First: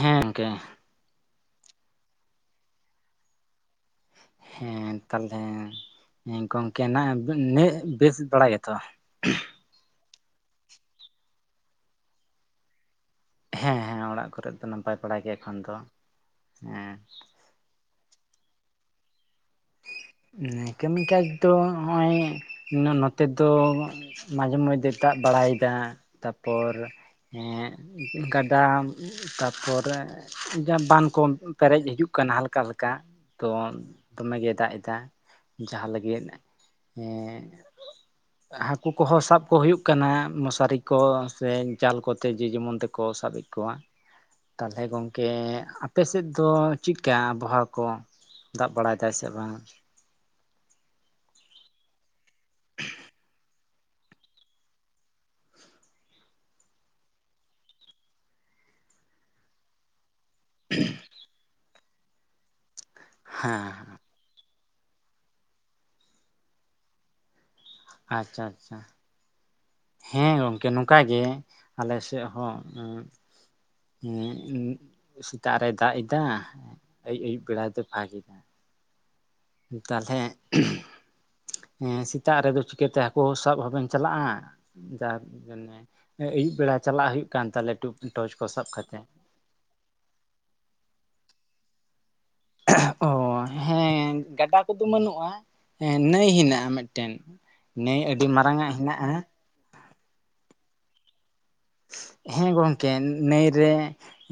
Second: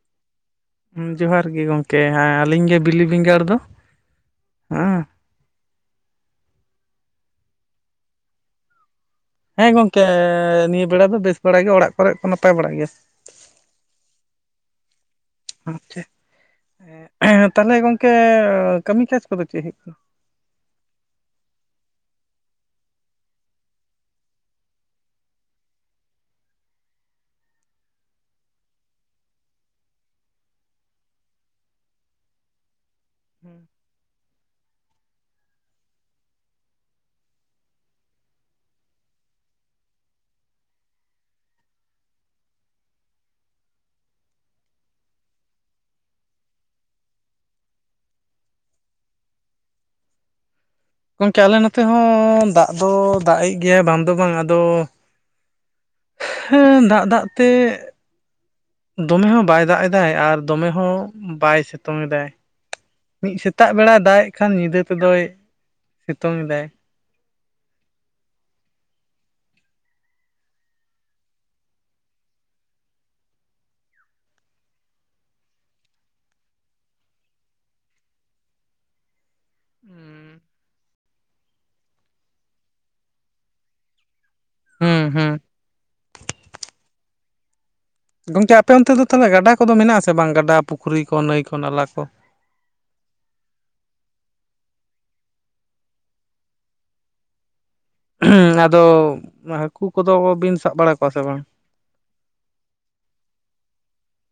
ᱦᱮᱸ ᱜᱚᱝᱠᱮ᱾ ᱦᱩᱸ, ᱡᱚᱦᱟᱨ ᱜᱮ ᱜᱚᱝᱠᱮ, ᱦᱮᱸ ᱟᱞᱤᱧ ᱜᱮ ᱵᱤᱞᱤ ᱵᱮᱸᱜᱟᱲ ᱫᱚ᱾ ᱦᱮᱸ ᱛᱟᱞᱦᱮ, ᱜᱚᱝᱠᱮ ᱱᱟᱜ ᱵᱮ ᱱᱮᱜ ᱵᱮᱥ ᱵᱟᱲᱟ ᱜᱮᱛᱚ? ᱦᱮᱸ ᱜᱚᱝᱠᱮ ᱱᱤᱭᱟᱹ ᱵᱮᱲᱟ ᱫᱚ ᱵᱮᱥ ᱵᱟᱲᱟ ᱜᱮᱭᱟ ᱚᱲᱟᱜ ᱠᱚᱨᱮ ᱠᱚ ᱱᱟᱯᱟᱭ ᱵᱟᱲᱟ ᱜᱮᱭᱟ᱾ ᱦᱮᱸ ᱦᱮᱸ ᱚᱲᱟᱜ ᱠᱚᱨᱮ ᱫᱚ ᱱᱟᱯᱟᱭ ᱵᱟᱲᱟ ᱜᱮᱭᱟ᱾ ᱟᱪᱪᱷᱟ, ᱮᱸ ᱛᱟᱦᱞᱮ ᱜᱚᱝᱠᱮ ᱠᱟᱹᱢᱤ ᱠᱟᱡᱽ ᱠᱚᱫᱚ ᱪᱮᱫ ᱦᱩᱭᱩᱜ ᱠᱟᱱᱟ? ᱦᱩᱸ, ᱠᱟᱹᱢᱤ ᱠᱟᱡᱽ ᱫᱚ ᱦᱚᱸᱜ-ᱚᱭ ᱱᱚᱛᱮ ᱫᱚ ᱢᱟᱡᱷᱮ ᱢᱚᱫᱫᱷᱮ ᱫᱟᱜ ᱵᱟᱲᱟᱭᱫᱟ ᱛᱟᱯᱚᱨ ᱮᱸᱜ ᱠᱟᱫᱟᱢ᱾ ᱛᱟᱯᱚᱨ ᱡᱟᱦᱟᱸ ᱵᱟᱱᱫᱽ ᱠᱚᱢ ᱯᱮᱨᱮᱡ ᱦᱤᱡᱩᱜ ᱠᱟᱱ ᱦᱟᱞᱠᱟ ᱦᱟᱞᱠᱟ᱾ ᱛᱚ, ᱫᱚᱢᱮ ᱜᱮ ᱫᱟᱜ ᱮᱫᱟ ᱡᱟᱦᱟᱸ ᱞᱟᱹᱜᱤᱫ ᱮᱸᱻ [inaudible] ᱦᱟᱹᱠᱩ ᱠᱚᱦᱚᱸ ᱥᱟᱵ ᱠᱚ ᱦᱩᱭᱩᱜ ᱠᱟᱱᱟ, ᱢᱚᱥᱟᱨᱤ ᱠᱚ ᱥᱮ ᱡᱟᱞ ᱠᱚᱛᱮ ᱡᱮ ᱡᱮᱢᱚᱱ ᱛᱮᱠᱚ ᱥᱟᱵᱮᱫ ᱠᱚᱣᱟ ᱛᱟᱞᱦᱮ ᱜᱚᱝᱠᱮ ᱟᱯᱮ ᱥᱮᱫ ᱫᱚ ᱪᱮᱜᱠᱟ ᱟᱵᱚᱦᱟᱣᱟ ᱠᱚ? ᱫᱟᱜ ᱵᱟᱲᱟᱭ ᱫᱟᱭ ᱥᱮ ᱵᱟᱝ? ᱜᱚᱝᱠᱮ ᱟᱞᱮ ᱱᱚᱛᱮ ᱦᱚᱸ ᱫᱟᱜ ᱫᱚ ᱫᱟᱜ ᱮᱜ ᱜᱮᱭᱟ ᱵᱟᱝ ᱫᱚ ᱵᱟᱝ ᱟᱫᱚ ᱦᱮᱸ ᱫᱟᱜ-ᱫᱟᱜ ᱛᱮ ᱫᱚᱢᱮ ᱦᱚᱸ ᱵᱟᱭ ᱫᱟᱜ ᱮᱫᱟᱭ ᱟᱨ ᱫᱚᱢᱮ ᱦᱚᱸ ᱵᱟᱭ ᱥᱤᱛᱩᱝ ᱮᱫᱟᱭ᱾ ᱢᱤᱫ ᱥᱮᱛᱟᱜ ᱦᱮᱸ ᱵᱮᱲᱟᱭ ᱫᱟᱜ-ᱮᱫ ᱠᱷᱟᱱ ᱧᱤᱫᱟᱹ ᱛᱮᱫᱚᱭ ᱥᱤᱛᱩᱝ ᱮᱫᱟᱭ᱾ ᱟᱪᱪᱷᱟ ᱟᱪᱪᱷᱟ᱾ ᱦᱮᱸ ᱜᱚᱝᱠᱮ ᱱᱚᱝᱠᱟ ᱜᱮ ᱟᱞᱮ ᱥᱮᱜ ᱦᱚᱸ᱾ ᱩᱸ ᱩᱸ, ᱥᱮᱛᱟᱜ ᱨᱮᱭ ᱫᱟᱜ ᱮᱫᱟ ᱟᱹᱭᱩᱵ ᱟᱹᱭᱩᱵ ᱵᱮᱲᱟ ᱫᱚ ᱯᱷᱟᱸᱠ ᱮᱫᱟ᱾ ᱛᱟᱞᱦᱮ ᱮᱸ, ᱥᱮᱛᱟᱜ ᱨᱮᱫᱚ ᱪᱤᱠᱟᱹᱛᱮ ᱦᱟᱹᱠᱩ ᱥᱟᱵ ᱦᱚᱸ ᱵᱮᱱ ᱪᱟᱞᱟᱜ-ᱟ? ᱦᱩᱸ ᱡᱟᱠ ᱦᱩᱸ ᱢᱟᱱᱮ ᱟᱹᱭᱩᱵ ᱵᱮᱲᱟ ᱪᱟᱞᱟᱜ ᱦᱩᱭᱩᱜ ᱠᱟᱱ ᱛᱟᱞᱮ ᱴᱩᱠ ᱜᱚᱝᱠᱮ ᱟᱯᱮ ᱚᱱᱛᱮ ᱫᱚ ᱛᱟᱞᱦᱮ ᱜᱟᱰᱟ ᱠᱚᱫᱚ ᱢᱮᱱᱟᱜ-ᱟ ᱥᱮ ᱵᱟᱝ, ᱜᱟᱰᱟ, ᱯᱩᱠᱷᱨᱤ ᱠᱚ, ᱱᱟᱹᱭ ᱠᱚ, ᱱᱟᱞᱟ ᱠᱚ? ᱚ, ᱦᱮᱸ ᱜᱟᱰᱟ ᱠᱚᱫᱚ ᱵᱟᱹᱱᱩᱜ-ᱟ ᱦᱮᱸ ᱱᱟᱹᱭ ᱦᱮᱱᱟᱜ-ᱟ ᱢᱮᱫᱴᱮᱱ᱾ ᱱᱟᱹᱭ ᱟᱹᱰᱤ ᱢᱟᱨᱟᱝᱟᱜ ᱦᱮᱱᱟᱜ-ᱟ᱾ ᱦᱟᱠᱩ ᱠᱚᱫᱚ ᱵᱤᱱ ᱥᱟᱵ ᱵᱟᱲᱟ ᱠᱚᱣᱟ ᱥᱮ ᱵᱟᱝ? ᱦᱮᱸ ᱜᱚᱝᱠᱮ ᱱᱟᱹᱭ ᱨᱮ᱾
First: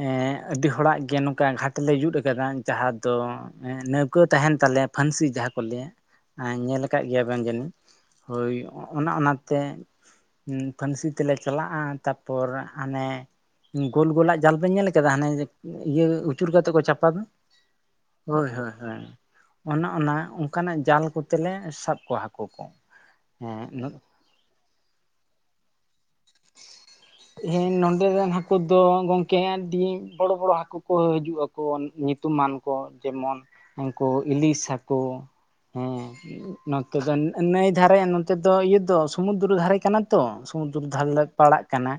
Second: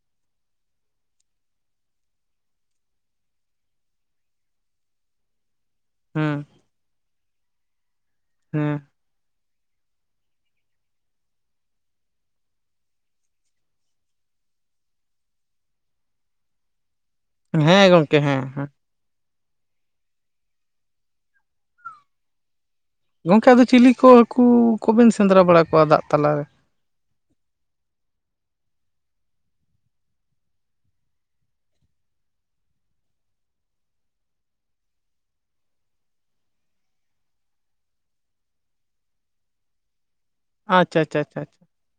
ᱮᱸ ᱟᱹᱰᱤ ᱦᱚᱲᱟᱜ ᱜᱮ ᱱᱚᱠᱟ ᱜᱷᱟᱴ ᱞᱮ ᱡᱩᱫ ᱟᱠᱟᱫᱟ ᱡᱟᱦᱟᱸ ᱫᱚ ᱼᱼ ᱮᱸ ᱱᱟᱹᱣᱠᱟᱹ ᱛᱟᱦᱮᱸᱱ ᱛᱟᱞᱮᱭᱟ ᱯᱷᱟᱹᱱᱥᱤ ᱡᱟᱦᱟᱸ ᱠᱚ ᱞᱟᱹᱭᱼᱟ, ᱦᱮᱸ ᱟᱸ ᱧᱮᱞ ᱟᱠᱟᱜ ᱜᱮᱭᱟ ᱵᱮᱱ ᱡᱟᱹᱱᱤᱡ, ᱦᱳᱭ ᱦᱮᱸ ᱚᱸᱜ ᱚᱱᱟ ᱚᱱᱟ ᱛᱮᱻᱡ ᱩᱸ ᱯᱷᱟᱹᱱᱥᱤ ᱛᱮᱞᱮ ᱪᱟᱞᱟᱜᱼᱟᱸ ᱛᱟᱯᱚᱨ ᱦᱟᱱᱮ ᱼᱼ ᱩᱸ ᱜᱳᱞ ᱜᱳᱞᱟᱜ ᱡᱟᱞ ᱵᱮᱱ ᱧᱮᱞ ᱟᱠᱟᱫᱟ, ᱦᱟᱱᱮᱻᱡ ᱤᱭᱟᱹ ᱩᱹᱪᱩᱨ ᱠᱟᱛᱮ ᱠᱚ ᱪᱟᱯᱟᱫᱟ? ᱦᱮᱸ ᱜᱚᱝᱠᱮ ᱦᱮᱸ ᱦᱳᱭ ᱦᱮᱸ ᱦᱳᱭ ᱦᱳᱭᱮ ᱾ ᱚᱱᱟ ᱚᱱᱟ ᱚᱸᱠᱟᱱᱟᱜ ᱡᱟᱞ ᱠᱚᱛᱮ ᱞᱮ ᱥᱟᱵ ᱠᱚᱣᱟ ᱦᱟᱠᱩ ᱠᱚ ᱾ ᱜᱚᱝᱠᱮ ᱟᱫᱚ ᱪᱤᱞᱤ ᱠᱚ ᱦᱟᱹᱠᱩ ᱠᱚ ᱵᱮᱱ ᱥᱮᱸᱫᱽᱨᱟ ᱵᱟᱲᱟ ᱠᱚᱣᱟ ᱫᱟᱜ ᱛᱟᱞᱟ ᱨᱮ? [inaudible] ᱦᱮᱸ ᱱᱚᱸᱰᱮ ᱨᱮᱱ ᱦᱟᱹᱠᱩ ᱫᱚ ᱜᱚᱝᱠᱮᱸ ᱟᱹᱰᱤᱸ ᱵᱚᱲᱚ ᱵᱚᱲᱚ ᱦᱟᱹᱠᱩ ᱠᱚ ᱦᱤᱡᱩᱜ-ᱟᱠ- ᱠᱚ ᱧᱩᱛᱩᱢᱟᱱ ᱠᱚ ᱡᱮᱢᱚᱱ ᱩᱸᱠᱩ ᱤᱞᱤᱥ ᱦᱟᱹᱠᱩ, ᱦᱮᱸ ᱾ [unintelligible] ᱱᱚᱛᱮ ᱫᱚ ᱱᱟ ᱱᱟᱹᱭ ᱫᱷᱟᱨᱮᱜ ᱱᱚᱛᱮ ᱫᱚ ᱤᱭᱟᱹ ᱫᱚ ᱥᱚᱢᱩᱫᱽᱨᱚ ᱫᱷᱟᱨᱮ ᱠᱟᱱᱟ ᱛᱚ? ᱥᱚᱢᱩᱫᱨᱚ ᱫᱷᱟᱨᱮ ᱟ-ᱪᱟᱪ ᱼᱼ ᱞᱮ ᱯᱟᱲᱟᱜ ᱠᱟᱱᱟ,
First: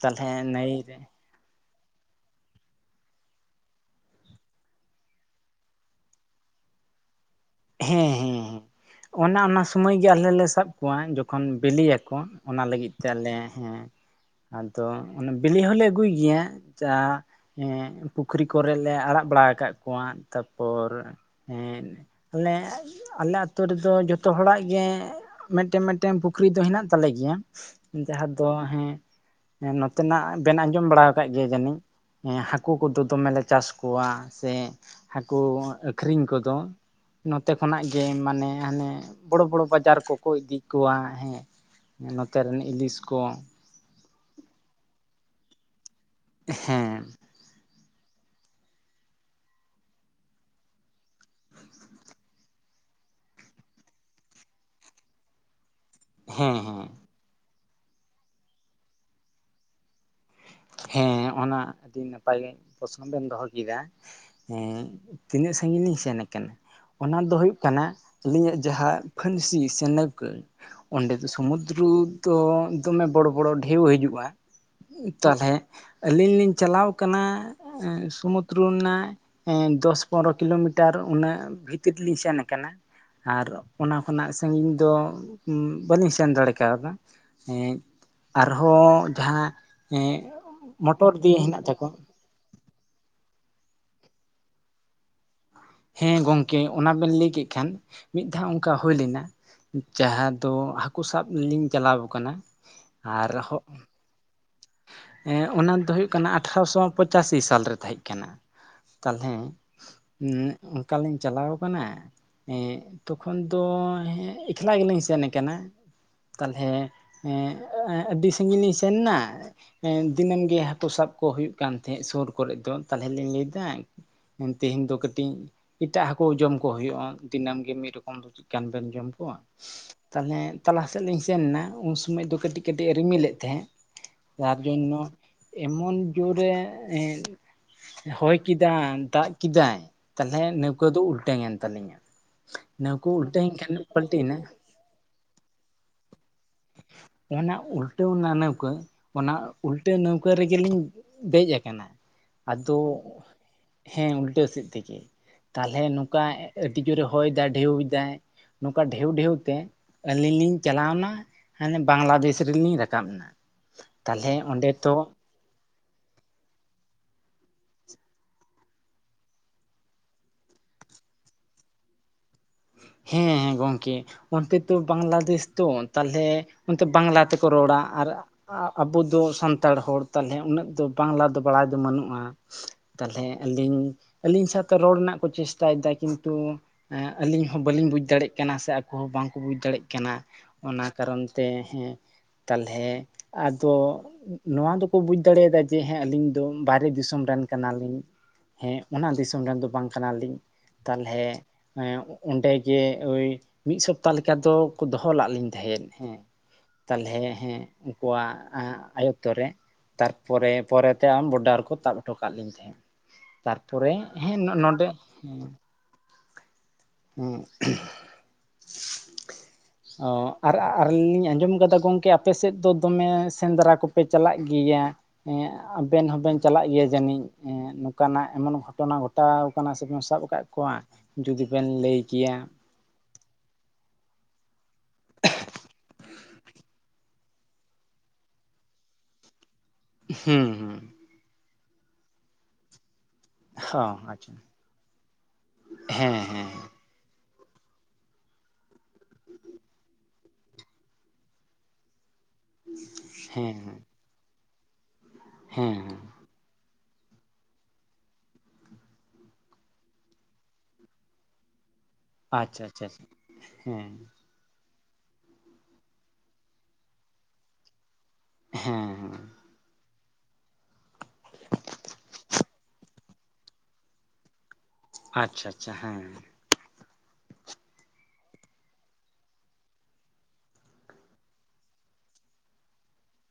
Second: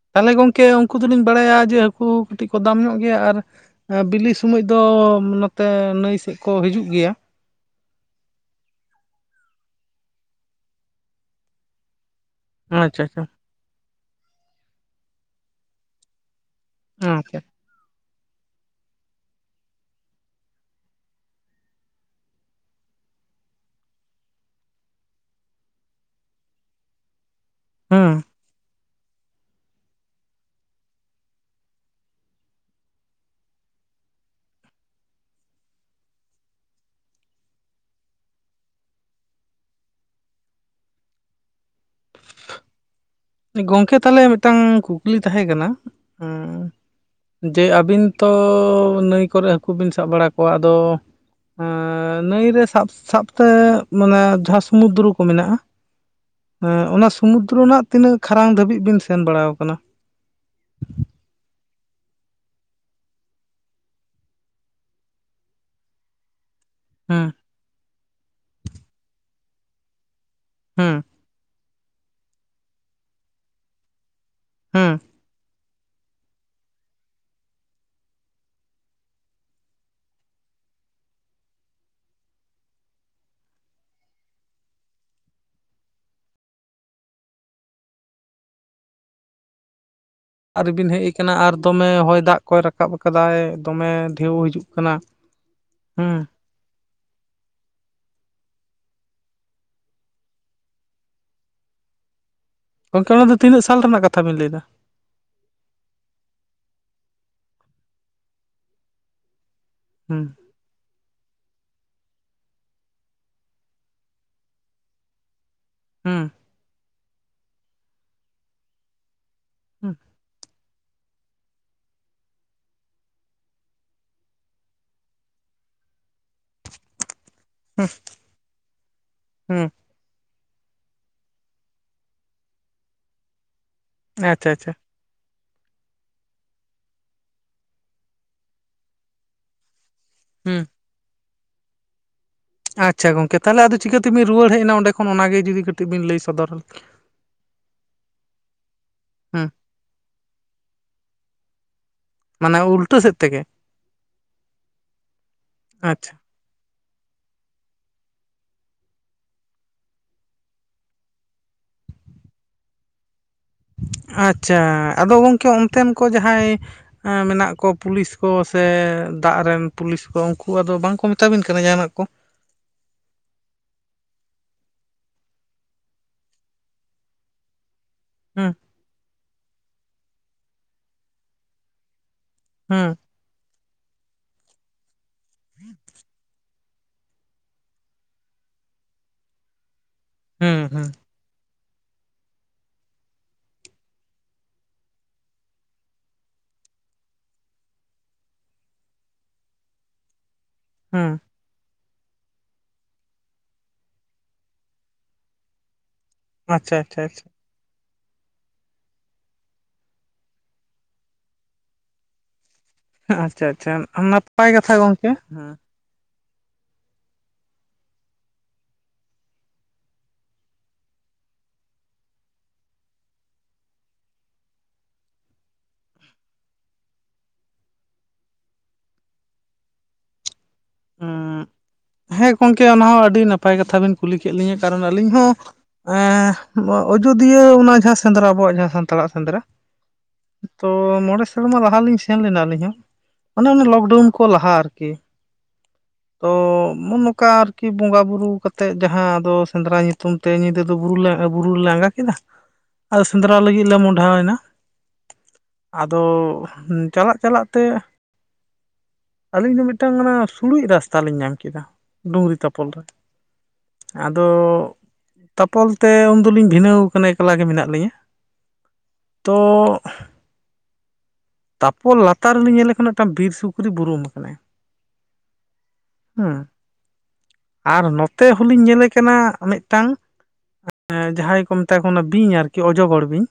ᱛᱟᱞᱦᱮ ᱱᱟᱹᱭ ᱨᱮ ᱼᱼ ᱤᱧ ᱵᱟᱲᱟᱭᱟ ᱡᱮ ᱦᱟᱹᱠᱩ ᱠᱟᱹᱴᱤᱡ ᱠᱚ ᱫᱟᱢ ᱧᱚᱜ ᱜᱮᱭᱟ, ᱟᱨ ᱼᱼ ᱟᱹ ᱵᱤᱞᱤ ᱥᱚᱢᱚᱡ ᱫᱚᱻ ᱱᱚᱛᱮ ᱱᱟᱹᱭ ᱥᱮᱜ ᱠᱚ ᱦᱤᱡᱩᱜ ᱜᱮᱭᱟ ᱾ ᱦᱮᱸ ᱦᱮᱸ ᱦᱮᱸ, ᱚᱱᱟ ᱚᱱᱟ ᱥᱚᱢᱟᱭ ᱜᱮ ᱟᱞᱦᱮ ᱞᱮ ᱥᱟᱵ ᱠᱚᱣᱟ ᱡᱚᱠᱷᱚᱱ ᱵᱤᱞᱤᱭᱟᱠᱚ, ᱚᱱᱟ ᱞᱟᱹᱜᱤᱫ ᱟᱪᱪᱷᱟ ᱛᱮ ᱟᱪᱪᱷᱟ ᱟᱞᱮ ᱦᱮᱸ ᱟᱫᱚ ᱚᱱᱮ ᱵᱤᱞᱤ ᱦᱚᱸᱞᱮ ᱟᱹᱜᱩᱭ ᱜᱮᱭᱟᱸ ᱾ ᱪᱟ ᱟᱪᱪᱷᱟ ᱼᱼ ᱮᱸᱜ ᱯᱩᱠᱷᱨᱤ ᱠᱚᱨᱮ ᱞᱮ ᱟᱲᱟᱜ ᱵᱟᱲᱟ ᱟᱠᱟᱜ ᱠᱚᱶᱟᱫ ᱛᱟᱯᱚᱨ ᱦᱮᱸᱫ ᱼᱼ ᱟᱞᱮᱸᱜ ᱟᱞᱮ ᱟᱹᱛᱩ ᱨᱮᱫᱚ ᱡᱚᱛᱚ ᱦᱚᱲᱟᱜ ᱜᱮᱸᱜ ᱼᱼ ᱢᱮᱫᱴᱮᱢ ᱢᱮᱫᱴᱮᱢ ᱯᱩᱠᱷᱨᱤ ᱫᱚ ᱦᱮᱱᱟᱜ ᱛᱟᱞᱮ ᱜᱮᱭᱟᱸ, ᱦᱮᱸ ᱡᱟᱦᱟᱸ ᱫᱚ ᱦᱮᱸ ᱦᱮᱸ ᱱᱚᱛᱮ ᱱᱟᱜ ᱵᱮᱱ ᱟᱸᱡᱚᱢ ᱵᱟᱲᱟ ᱟᱠᱟᱜ ᱜᱮᱭᱟ ᱡᱟᱹᱱᱤᱡ? ᱦᱮᱸ ᱦᱟᱹᱠᱩ ᱠᱚᱫᱚ ᱫᱚᱢᱮ ᱞᱮ ᱪᱟᱥ ᱠᱚᱶᱟ ᱥᱮᱸ ᱦᱟᱹᱠᱩ ᱟᱺᱠᱷᱨᱤᱧ ᱠᱚᱫᱚ ᱱᱚᱛᱮ ᱠᱷᱚᱱᱟᱜ ᱜᱮ ᱢᱟᱱᱮ ᱦᱟᱱᱮ, ᱵᱚᱲᱚ ᱵᱚᱲᱚ ᱵᱟᱡᱟᱨ ᱠᱚᱠᱚ ᱤᱫᱤ ᱠᱚᱣᱟ, ᱦᱮᱸ ᱾ ᱦᱮᱸ ᱱᱚᱛᱮ ᱨᱤᱱᱤᱡ ᱤᱞᱤᱥ ᱠᱚ ᱾ ᱩᱱᱤ ᱜᱚᱝᱠᱮ ᱛᱟᱞᱦᱮ ᱢᱤᱫᱴᱟᱝ ᱠᱩᱠᱞᱤ ᱛᱟᱦᱮᱸ ᱠᱟᱱᱟ? ᱦᱮᱸ ᱮᱸᱦᱮᱢ ᱾ ᱡᱮ ᱟᱹᱵᱤᱱ ᱛᱚᱻ ᱱᱟᱹᱭ ᱠᱚᱨᱮᱜ ᱦᱟᱹᱠᱩ ᱵᱤᱱ ᱥᱟᱵ ᱵᱟᱲᱟ ᱠᱚᱣᱟ ᱟᱫᱚ ᱟᱸ ᱱᱟᱹᱭ ᱨᱮ ᱥᱟᱵ ᱥᱟᱵᱛᱮᱻ ᱢᱟᱱᱮ ᱡᱟᱦᱟᱸ ᱥᱩᱢᱩᱫᱽᱩᱨᱩ ᱠᱚ ᱢᱮᱱᱟᱜᱼᱟ ᱦᱮᱸ ᱟᱸ ᱦᱮᱸ ᱚᱱᱟ ᱥᱩᱢᱩᱫᱽᱨᱚ ᱨᱮᱱᱟᱜ ᱛᱤᱱᱟᱹᱜ ᱠᱷᱟᱨᱟᱝ ᱫᱷᱟᱹᱵᱤᱡ ᱵᱤᱱ ᱥᱮᱱ ᱵᱟᱲᱟᱣ ᱠᱟᱱᱟ? ᱦᱮᱸ ᱚᱱᱟ ᱟᱹᱫᱤ ᱱᱟᱯᱟᱭ ᱯᱚᱥᱱᱚ ᱵᱮᱱ ᱫᱚᱦᱚ ᱠᱮᱫᱟ ᱾ ᱦᱮᱸ ᱛᱤᱱᱟᱹᱜ ᱥᱟᱺᱜᱤᱧ ᱞᱤᱧ ᱥᱮᱱ ᱟᱠᱟᱱᱟ? ᱚᱱᱟ ᱦᱩᱸ ᱫᱚ ᱦᱩᱭᱩᱜ ᱠᱟᱱᱟ, ᱟᱹᱞᱤᱧᱟᱜ ᱡᱟᱦᱟ ᱯᱷᱟᱹᱱᱥᱤ ᱥᱮ ᱱᱟᱹᱣᱠᱟᱹ, ᱦᱩᱸ ᱚᱸᱰᱮ ᱥᱩᱢᱩᱫᱽᱩᱨᱩ ᱫᱚ ᱫᱚᱢᱮ ᱵᱚᱲᱚ ᱵᱚᱲᱚ ᱰᱷᱮᱣ ᱦᱤᱡᱩᱜᱼᱟ, ᱦᱩᱸ᱾ ᱛᱟᱞᱦᱮ ᱟᱹᱞᱤᱧ ᱞᱤᱧ ᱪᱟᱞᱟᱣ ᱟᱠᱟᱱᱟ, ᱮᱸ ᱥᱩᱢᱩᱫᱽᱩᱨᱩ ᱨᱮᱱᱟᱜ ᱮᱸ ᱫᱚᱥ ᱯᱚᱱᱨᱚ ᱠᱤᱞᱳᱢᱤᱴᱟᱨ ᱩᱱᱟᱹᱜ ᱵᱷᱤᱛᱤᱨ ᱞᱤᱧ ᱥᱮᱱ ᱟᱠᱟᱱᱟ, ᱟᱨ ᱚᱱᱟ ᱠᱷᱚᱱᱟᱜ ᱥᱟᱺᱜᱤᱧ ᱫᱚ ᱩᱸ ᱵᱟᱹᱞᱤᱧ ᱥᱮᱱ ᱫᱟᱲᱮ ᱠᱟ ᱣᱟᱫᱟ, ᱦᱮᱸᱡ ᱟᱨᱦᱚ ᱡᱟᱦᱟᱸ ᱮᱸᱜ ᱟᱨ ᱵᱤᱱ ᱦᱮᱡ ᱮᱠᱟᱱᱟ ᱟᱨ ᱫᱚᱢᱮ ᱦᱚᱭ ᱫᱟᱜ ᱠᱚᱭ ᱨᱟᱠᱟᱵ ᱟᱠᱟᱫᱟᱭ ᱫᱚᱢᱮ ᱰᱷᱮᱣ ᱦᱤᱡᱩᱜ ᱠᱟᱱᱟ᱾ ᱦᱩᱸ ᱦᱮᱸ ᱜᱚᱝᱠᱮ ᱚᱱᱟ ᱵᱮᱱ ᱞᱟᱹᱭ ᱠᱮᱜ ᱠᱷᱟᱱ ᱢᱤᱫ ᱫᱷᱟᱣ ᱚᱸᱠᱟ ᱦᱩᱭ ᱞᱮᱱᱟ, ᱡᱟᱦᱟ ᱫᱚ ᱦᱟᱹᱠᱩ ᱥᱟᱵ ᱞᱤᱧ ᱪᱟᱞᱟᱣᱟᱠᱟᱱᱟ, ᱜᱚᱝᱠᱮ ᱚᱱᱟ ᱫᱚ ᱛᱤᱱᱟᱹᱜ ᱥᱟᱞ ᱨᱮᱱᱟᱜ ᱠᱟᱛᱷᱟ ᱵᱤᱱ ᱞᱟᱹᱭ ᱮᱫᱟ? ᱦᱮᱸ ᱚᱱᱟ ᱫᱚ ᱦᱩᱭᱩᱜ ᱠᱟᱱᱟ ᱟᱴᱷᱨᱚ ᱥᱚ ᱯᱚᱸᱪᱟᱥᱤ ᱥᱟᱞ ᱨᱮ ᱛᱟᱦᱮᱸᱡ ᱠᱟᱱᱟ, ᱛᱟᱞᱦᱮᱸ ᱦᱩᱸ ᱩᱸᱜ ᱚᱝᱠᱟᱞᱤᱧ ᱪᱟᱞᱟᱣ ᱠᱟᱱᱟ? ᱮᱸᱜ ᱛᱚᱠᱷᱚᱱ ᱫᱚ ᱮᱠᱞᱟ ᱜᱮᱞᱤᱧ ᱥᱮᱱ ᱠᱟᱱᱟ᱾ ᱦᱩᱸ ᱛᱟᱦᱞᱮ ᱮᱸᱜ ᱟᱹᱰᱤ ᱥᱟᱺᱜᱤᱧ ᱞᱤᱧ ᱥᱮᱱᱱᱟ, ᱦᱩᱸ ᱮᱸ ᱫᱤᱱᱟᱹᱢ ᱜᱮ ᱦᱟᱹᱠᱳ ᱥᱟᱵ ᱠᱚ ᱦᱩᱭᱩᱜ ᱠᱟᱱ ᱛᱟᱦᱮᱸᱫ ᱥᱳᱨ ᱠᱚᱨᱮ ᱫᱚ ᱛᱟᱦᱚᱞᱮ ᱞᱤᱧ ᱞᱟᱹᱭ ᱮᱫᱟ ᱛᱮᱦᱮᱧ ᱫᱚ ᱠᱟᱹᱴᱤᱡ ᱮᱴᱟᱜ ᱦᱟᱹᱠᱳ ᱡᱚᱢ ᱠᱚ ᱦᱳᱭᱳᱜᱼᱟ᱾ ᱫᱤᱱᱟᱹᱢ ᱜᱮ ᱢᱤᱫ ᱨᱚᱠᱚᱢ ᱪᱮᱫᱠᱟᱱ ᱵᱮᱱ ᱡᱚᱢ ᱠᱚᱣᱟ? ᱦᱩᱸ ᱛᱟᱦᱞᱮ ᱛᱟᱞᱟ ᱥᱮᱫ ᱞᱤᱧ ᱥᱮᱱ ᱮᱱᱟ ᱩᱱ ᱥᱚᱢᱚᱭ ᱫᱚ ᱠᱟᱹᱴᱤᱡ ᱠᱟᱹᱴᱤᱡ ᱨᱤᱢᱤᱞᱮᱫ ᱛᱟᱦᱮᱸᱫ ᱾ ᱟᱪᱪᱷᱟ ᱡᱟᱨ ᱟᱪᱪᱷᱟ ᱡᱟᱱᱱᱭᱚ ᱮᱢᱚᱱ ᱡᱳᱨᱮ ᱮᱸ ᱦᱚᱭ ᱠᱮᱫᱟ ᱫᱟᱜ ᱠᱮᱫᱟᱭ ᱛᱟᱦᱚᱞᱮ ᱦᱩᱸ ᱱᱟᱹᱣᱠᱟᱹ ᱫᱚ ᱩᱞᱴᱟᱹᱝ ᱮᱱ ᱛᱟᱹᱞᱤᱧᱟ᱾ ᱱᱟᱹᱣᱠᱟᱹ ᱟᱪᱪᱷᱟ ᱜᱚᱝᱠᱮ ᱩᱞᱴᱟᱹᱣᱮᱱ ᱛᱟᱦᱞ ᱠᱷᱟᱱ ᱟᱫᱚ ᱪᱤᱠᱟᱹ ᱛᱮᱵᱤᱱ ᱯᱟᱞᱴᱤᱭᱮᱱᱟ ᱨᱩᱣᱟᱹᱲ ᱦᱮᱡ ᱮᱱᱟ ᱚᱰᱸᱮ ᱠᱷᱚᱱ ᱚᱱᱟ ᱜᱮ ᱡᱩᱫᱤ ᱠᱟᱹᱴᱤᱡ ᱵᱤᱱ ᱞᱟᱹᱭ ᱥᱚᱫᱚᱨ ᱚᱱᱟ ᱩᱞᱴᱟᱹᱣ ᱚᱱᱟ ᱱᱟᱹᱣᱠᱟᱹ ᱚᱱᱟ ᱦᱩᱸ ᱩᱞᱴᱟᱹᱣ ᱱᱟᱹᱣᱠᱟᱹ ᱨᱮᱜᱮᱞᱤᱧ ᱫᱮᱡ ᱠᱟᱱᱟ ᱾ ᱢᱟᱱᱮ ᱩᱞᱴᱟᱹ ᱥᱮᱫ ᱛᱮᱜᱮ? ᱦᱮᱸ ᱩᱞᱴᱟᱹ ᱥᱮᱫ ᱛᱮᱜᱮ, ᱛᱟᱦᱚᱞᱮ ᱟᱪᱪᱷᱟ ᱱᱚᱝᱠᱟ ᱟᱹᱰᱤ ᱡᱳᱨᱮ ᱦᱚᱭᱫᱟᱭ ᱰᱷᱮᱣᱫᱟᱭ, ᱱᱚᱝᱠᱟ ᱰᱷᱮᱣ ᱰᱷᱮᱣ ᱛᱮ ᱟᱹᱞᱤᱧ ᱞᱤᱧ ᱪᱟᱞᱟᱣᱱᱟ ᱦᱟᱸᱱᱮ ᱵᱟᱝᱞᱟᱫᱮᱥ ᱨᱮᱞᱤᱧ ᱨᱟᱠᱟᱵ ᱱᱟ ᱾ ᱟᱪᱪᱷᱟ, ᱟᱫᱚ ᱜᱚᱢᱠᱮ ᱚᱱᱛᱮᱱ ᱠᱚ ᱡᱟᱦᱟᱸᱭ ᱢᱮᱱᱟᱜ ᱠᱚ ᱯᱩᱞᱤᱥ ᱠᱚ ᱥᱮ ᱫᱟᱜ ᱨᱮᱱ ᱯᱩᱞᱤᱥ ᱠᱚ ᱩᱝᱠᱩ ᱟᱫᱚ ᱵᱟᱝᱠᱚ ᱢᱮᱛᱟᱵᱤᱱ ᱠᱟᱱᱟ ᱡᱟᱦᱟᱸᱱᱟᱜ ᱠᱚ? ᱦᱮᱸ ᱜᱚᱢᱠᱮ ᱾ ᱚᱱᱛᱮ ᱛᱚ ᱵᱟᱝᱞᱟᱫᱮᱥ ᱛᱚ ᱛᱟᱦᱞᱮ ᱚᱱᱛᱮ ᱵᱟᱝᱞᱟ ᱛᱮᱠᱚ ᱨᱚᱲᱟ ᱾ ᱟᱨ ᱦᱩᱸ ᱟᱵᱚ ᱫᱚ ᱥᱟᱱᱛᱟᱲ ᱦᱚᱲ ᱛᱟᱦᱚᱞᱮ ᱩᱱᱟᱹᱜ ᱫᱚ ᱵᱟᱝᱞᱟ ᱫᱚ ᱵᱟᱲᱟᱭ ᱫᱚ ᱵᱟᱹᱱᱩᱜᱼᱟ ᱾ ᱦᱩᱸ ᱾ ᱛᱟᱦᱞᱮ ᱟᱹᱞᱤᱧ ᱟᱹᱞᱤᱧ ᱥᱟᱶᱛᱮ ᱨᱚᱲ ᱨᱮᱱᱟᱜ ᱠᱚ ᱪᱮᱥᱴᱟᱭᱫᱟ ᱠᱤᱱᱛᱩ ᱟᱹᱞᱤᱧ ᱦᱚᱸ ᱵᱟᱹᱞᱤᱧ ᱵᱩᱡᱽ ᱫᱟᱲᱮᱜ ᱠᱟᱱᱟ ᱥᱮ ᱟᱠᱚ ᱦᱚᱸ ᱵᱟᱝᱠᱚ ᱵᱩᱡᱽ ᱫᱟᱲᱮᱜ ᱠᱟᱱᱟ, ᱦᱩᱸ ᱚᱱᱟ ᱦᱩᱸ ᱠᱟᱨᱚᱱ ᱛᱮ, ᱦᱮᱸ ᱛᱟᱦᱞᱮ ᱟᱫᱚ ᱱᱚᱣᱟ ᱫᱚᱠᱚ ᱵᱩᱡᱽ ᱫᱟᱲᱮᱭᱟᱫᱟ ᱡᱮ ᱦᱮᱸ ᱟᱹᱞᱤᱧ ᱫᱚ ᱵᱟᱦᱨᱮ ᱫᱤᱥᱚᱢ ᱨᱮᱱ ᱠᱟᱱᱟᱞᱤᱧ ᱾ ᱦᱮᱸ ᱚᱱᱟ ᱫᱤᱥᱚᱢ ᱨᱮᱱ ᱫᱚ ᱵᱟᱝ ᱠᱟᱱᱟᱞᱤᱧ ᱛᱟᱦᱞᱮ ᱦᱩᱸ ᱦᱮᱸ ᱚᱸᱰᱮ ᱜᱮ ᱳᱭ ᱢᱤᱫ ᱥᱚᱯᱛᱟ ᱞᱮᱠᱟ ᱫᱚᱠᱚ ᱫᱚᱦᱚ ᱞᱟᱜ ᱞᱤᱧ ᱛᱟᱦᱮᱸᱫ ᱦᱮᱸ ᱟᱪᱪᱷᱟ ᱾ ᱟᱪᱪᱷᱟ ᱛᱟᱦᱞᱮ ᱟᱪᱪᱷᱟ ᱦᱮᱸ ᱩᱱᱠᱩᱣᱟᱜ ᱟᱭᱚᱛᱛᱚ ᱨᱮ, ᱛᱟᱨᱯᱚᱨᱮ ᱯᱚᱨᱮᱛᱮ ᱟᱢ ᱵᱚᱰᱟᱨ ᱠᱚ ᱛᱟᱵ ᱦᱚᱴᱚ ᱠᱟᱜ ᱞᱤᱧ ᱛᱟᱦᱮᱸᱫ ᱾ ᱟᱪᱪᱷᱟ ᱟᱪᱪᱷᱟ ᱛᱟᱨᱯᱚᱨᱮ ᱦᱮᱸ ᱱᱟᱯᱟᱭ ᱠᱟᱛᱷᱟ ᱱᱚᱰᱮ ᱜᱚᱢᱠᱮ ᱦᱮᱸ ᱦᱩᱸ ᱾ ᱚᱸ ᱟᱨ ᱟᱨ ᱞᱤᱧ ᱟᱸᱡᱚᱢ ᱠᱟᱫᱟ ᱜᱚᱢᱠᱮ ᱟᱯᱮ ᱥᱮᱫ ᱫᱚ ᱫᱚᱢᱮ ᱥᱮᱸᱫᱽᱨᱟ ᱠᱚᱯᱮ ᱪᱟᱞᱟᱜ ᱜᱮᱭᱟ? ᱦᱮᱸ ᱟ ᱟᱵᱮᱱ ᱦᱚᱸᱵᱮᱱ ᱪᱟᱞᱟᱜ ᱜᱮᱭᱟ ᱡᱟᱱᱤᱡ ᱮᱸ ᱱᱚᱠᱟᱱᱟᱜ ᱮᱢᱚᱱ ᱜᱷᱚᱴᱚᱱᱟ ᱜᱷᱚᱴᱟᱣ ᱠᱟᱱᱟ ᱥᱮ ᱵᱮᱱ ᱥᱟᱵ ᱠᱟᱜ ᱠᱚᱣᱟ ᱡᱩᱫᱤ ᱩᱸ ᱵᱮᱱ ᱞᱟᱹᱭ ᱦᱮᱸ ᱠᱮᱭᱟ ᱜᱚᱝᱠᱮ ᱚᱱᱟ ᱦᱚᱸ ᱟᱹᱰᱤ ᱱᱟᱯᱟᱭ ᱠᱟᱛᱷᱟ ᱵᱮᱱ ᱠᱩᱞᱤ ᱠᱮᱫ ᱞᱤᱧᱟᱹ ᱠᱟᱨᱚᱱ ᱟᱹᱞᱤᱧ ᱦᱚᱸ ᱮᱸ ᱵᱚᱸ‌ ᱟ ᱡᱚᱫᱤᱭᱟᱹ ᱚᱱᱟ ᱡᱟᱦᱟᱸ ᱥᱮᱸᱫᱽᱨᱟ ᱟᱵᱚᱣᱟᱜ ᱡᱟᱦᱟ ᱥᱟᱱᱛᱟᱲᱟᱜ ᱥᱮᱸᱫᱽᱨᱟ ᱦᱩᱸ ᱛᱚ ᱦᱩᱸ ᱢᱚᱬᱮ ᱥᱮᱨᱢᱟ ᱞᱟᱦᱟ ᱞᱤᱧ ᱥᱮᱱ ᱞᱮᱱᱟ ᱟᱹᱞᱤᱧ ᱦᱚᱸ᱾ ᱚᱱᱮ ᱚᱱᱟ ᱚ ᱞᱚᱠᱰᱟᱣᱩᱱ ᱠᱚ ᱟᱪᱪᱷᱟ ᱞᱟᱦᱟ ᱟᱨᱠᱤ ᱦᱮᱸ ᱛᱚ ᱦᱮᱸ ᱢᱩᱼᱢᱚᱠᱟ ᱟᱨᱠᱤ ᱵᱚᱸᱜᱟ ᱵᱩᱨᱩ ᱠᱟᱛᱮᱫ ᱡᱟᱦᱟᱸ ᱫᱚ ᱥᱮᱸᱫᱽᱨᱟ ᱧᱩᱛᱩᱢ ᱛᱮ ᱧᱤᱫᱟᱹ ᱫᱚ ᱵᱩᱨᱩ ᱞᱮ ᱵᱩᱨᱩ ᱞᱮ ᱟᱸᱜᱟ ᱠᱮᱫᱟ, ᱟᱫᱚ ᱥᱮᱸᱫᱽᱨᱟ ᱦᱮᱸ ᱞᱟᱹᱜᱤᱫ ᱞᱮ ᱢᱚᱦᱰᱟᱣᱮᱱᱟ ᱦᱮᱸ ᱦᱮᱸ ᱟᱫᱚ ᱩᱸ ᱪᱟᱞᱟᱜ ᱪᱟᱞᱟᱜ ᱛᱮ ᱟᱹᱞᱤᱧ ᱫᱚ ᱢᱤᱫᱴᱟᱝ ᱚᱱᱟ ᱥᱲᱩᱡᱽ ᱨᱟᱥᱛᱟ ᱞᱤᱧ ᱧᱟᱢ ᱠᱮᱫᱟ᱾ ᱟᱪᱪᱷᱟ ᱟᱪᱪᱷᱟ ᱦᱮᱸ ᱳᱻ ᱛᱟᱯᱚᱞ ᱛᱮ ᱩᱱ ᱫᱩᱞᱤᱧ ᱵᱷᱤᱱᱟᱹᱣ ᱟᱠᱟᱱᱟ ᱮᱠᱞᱟ ᱜᱮ ᱢᱮᱱᱟᱜ ᱞᱤᱧᱟᱹ ᱦᱮᱸ ᱦᱮᱸ ᱛᱚᱻ ᱛᱟᱯᱚᱞ ᱞᱟᱛᱟᱨ ᱨᱮᱞᱤᱧ ᱧᱮᱞᱮ ᱠᱟᱱᱟ ᱢᱤᱫ ᱴᱟᱝ ᱵᱤᱨ ᱥᱩᱠᱨᱤ ᱵᱩᱨᱩᱢ ᱟᱠᱟᱱᱟᱭ, ᱟᱪᱪᱷᱟ ᱟᱪᱪᱷᱟ ᱦᱮᱸ, ᱟᱨ ᱱᱚᱛᱮ ᱦᱚᱞᱤᱧ ᱧᱮᱞᱮ ᱠᱟᱱᱟ ᱢᱤᱫ ᱴᱟᱝ, ᱮᱸ ᱡᱟᱦᱟᱸᱭ ᱠᱚ ᱢᱮᱛᱟ ᱠᱚ ᱚᱱᱟ ᱵᱤᱧ ᱟᱨᱠᱤ ᱚᱡᱚᱜᱚᱨ ᱵᱤᱧ,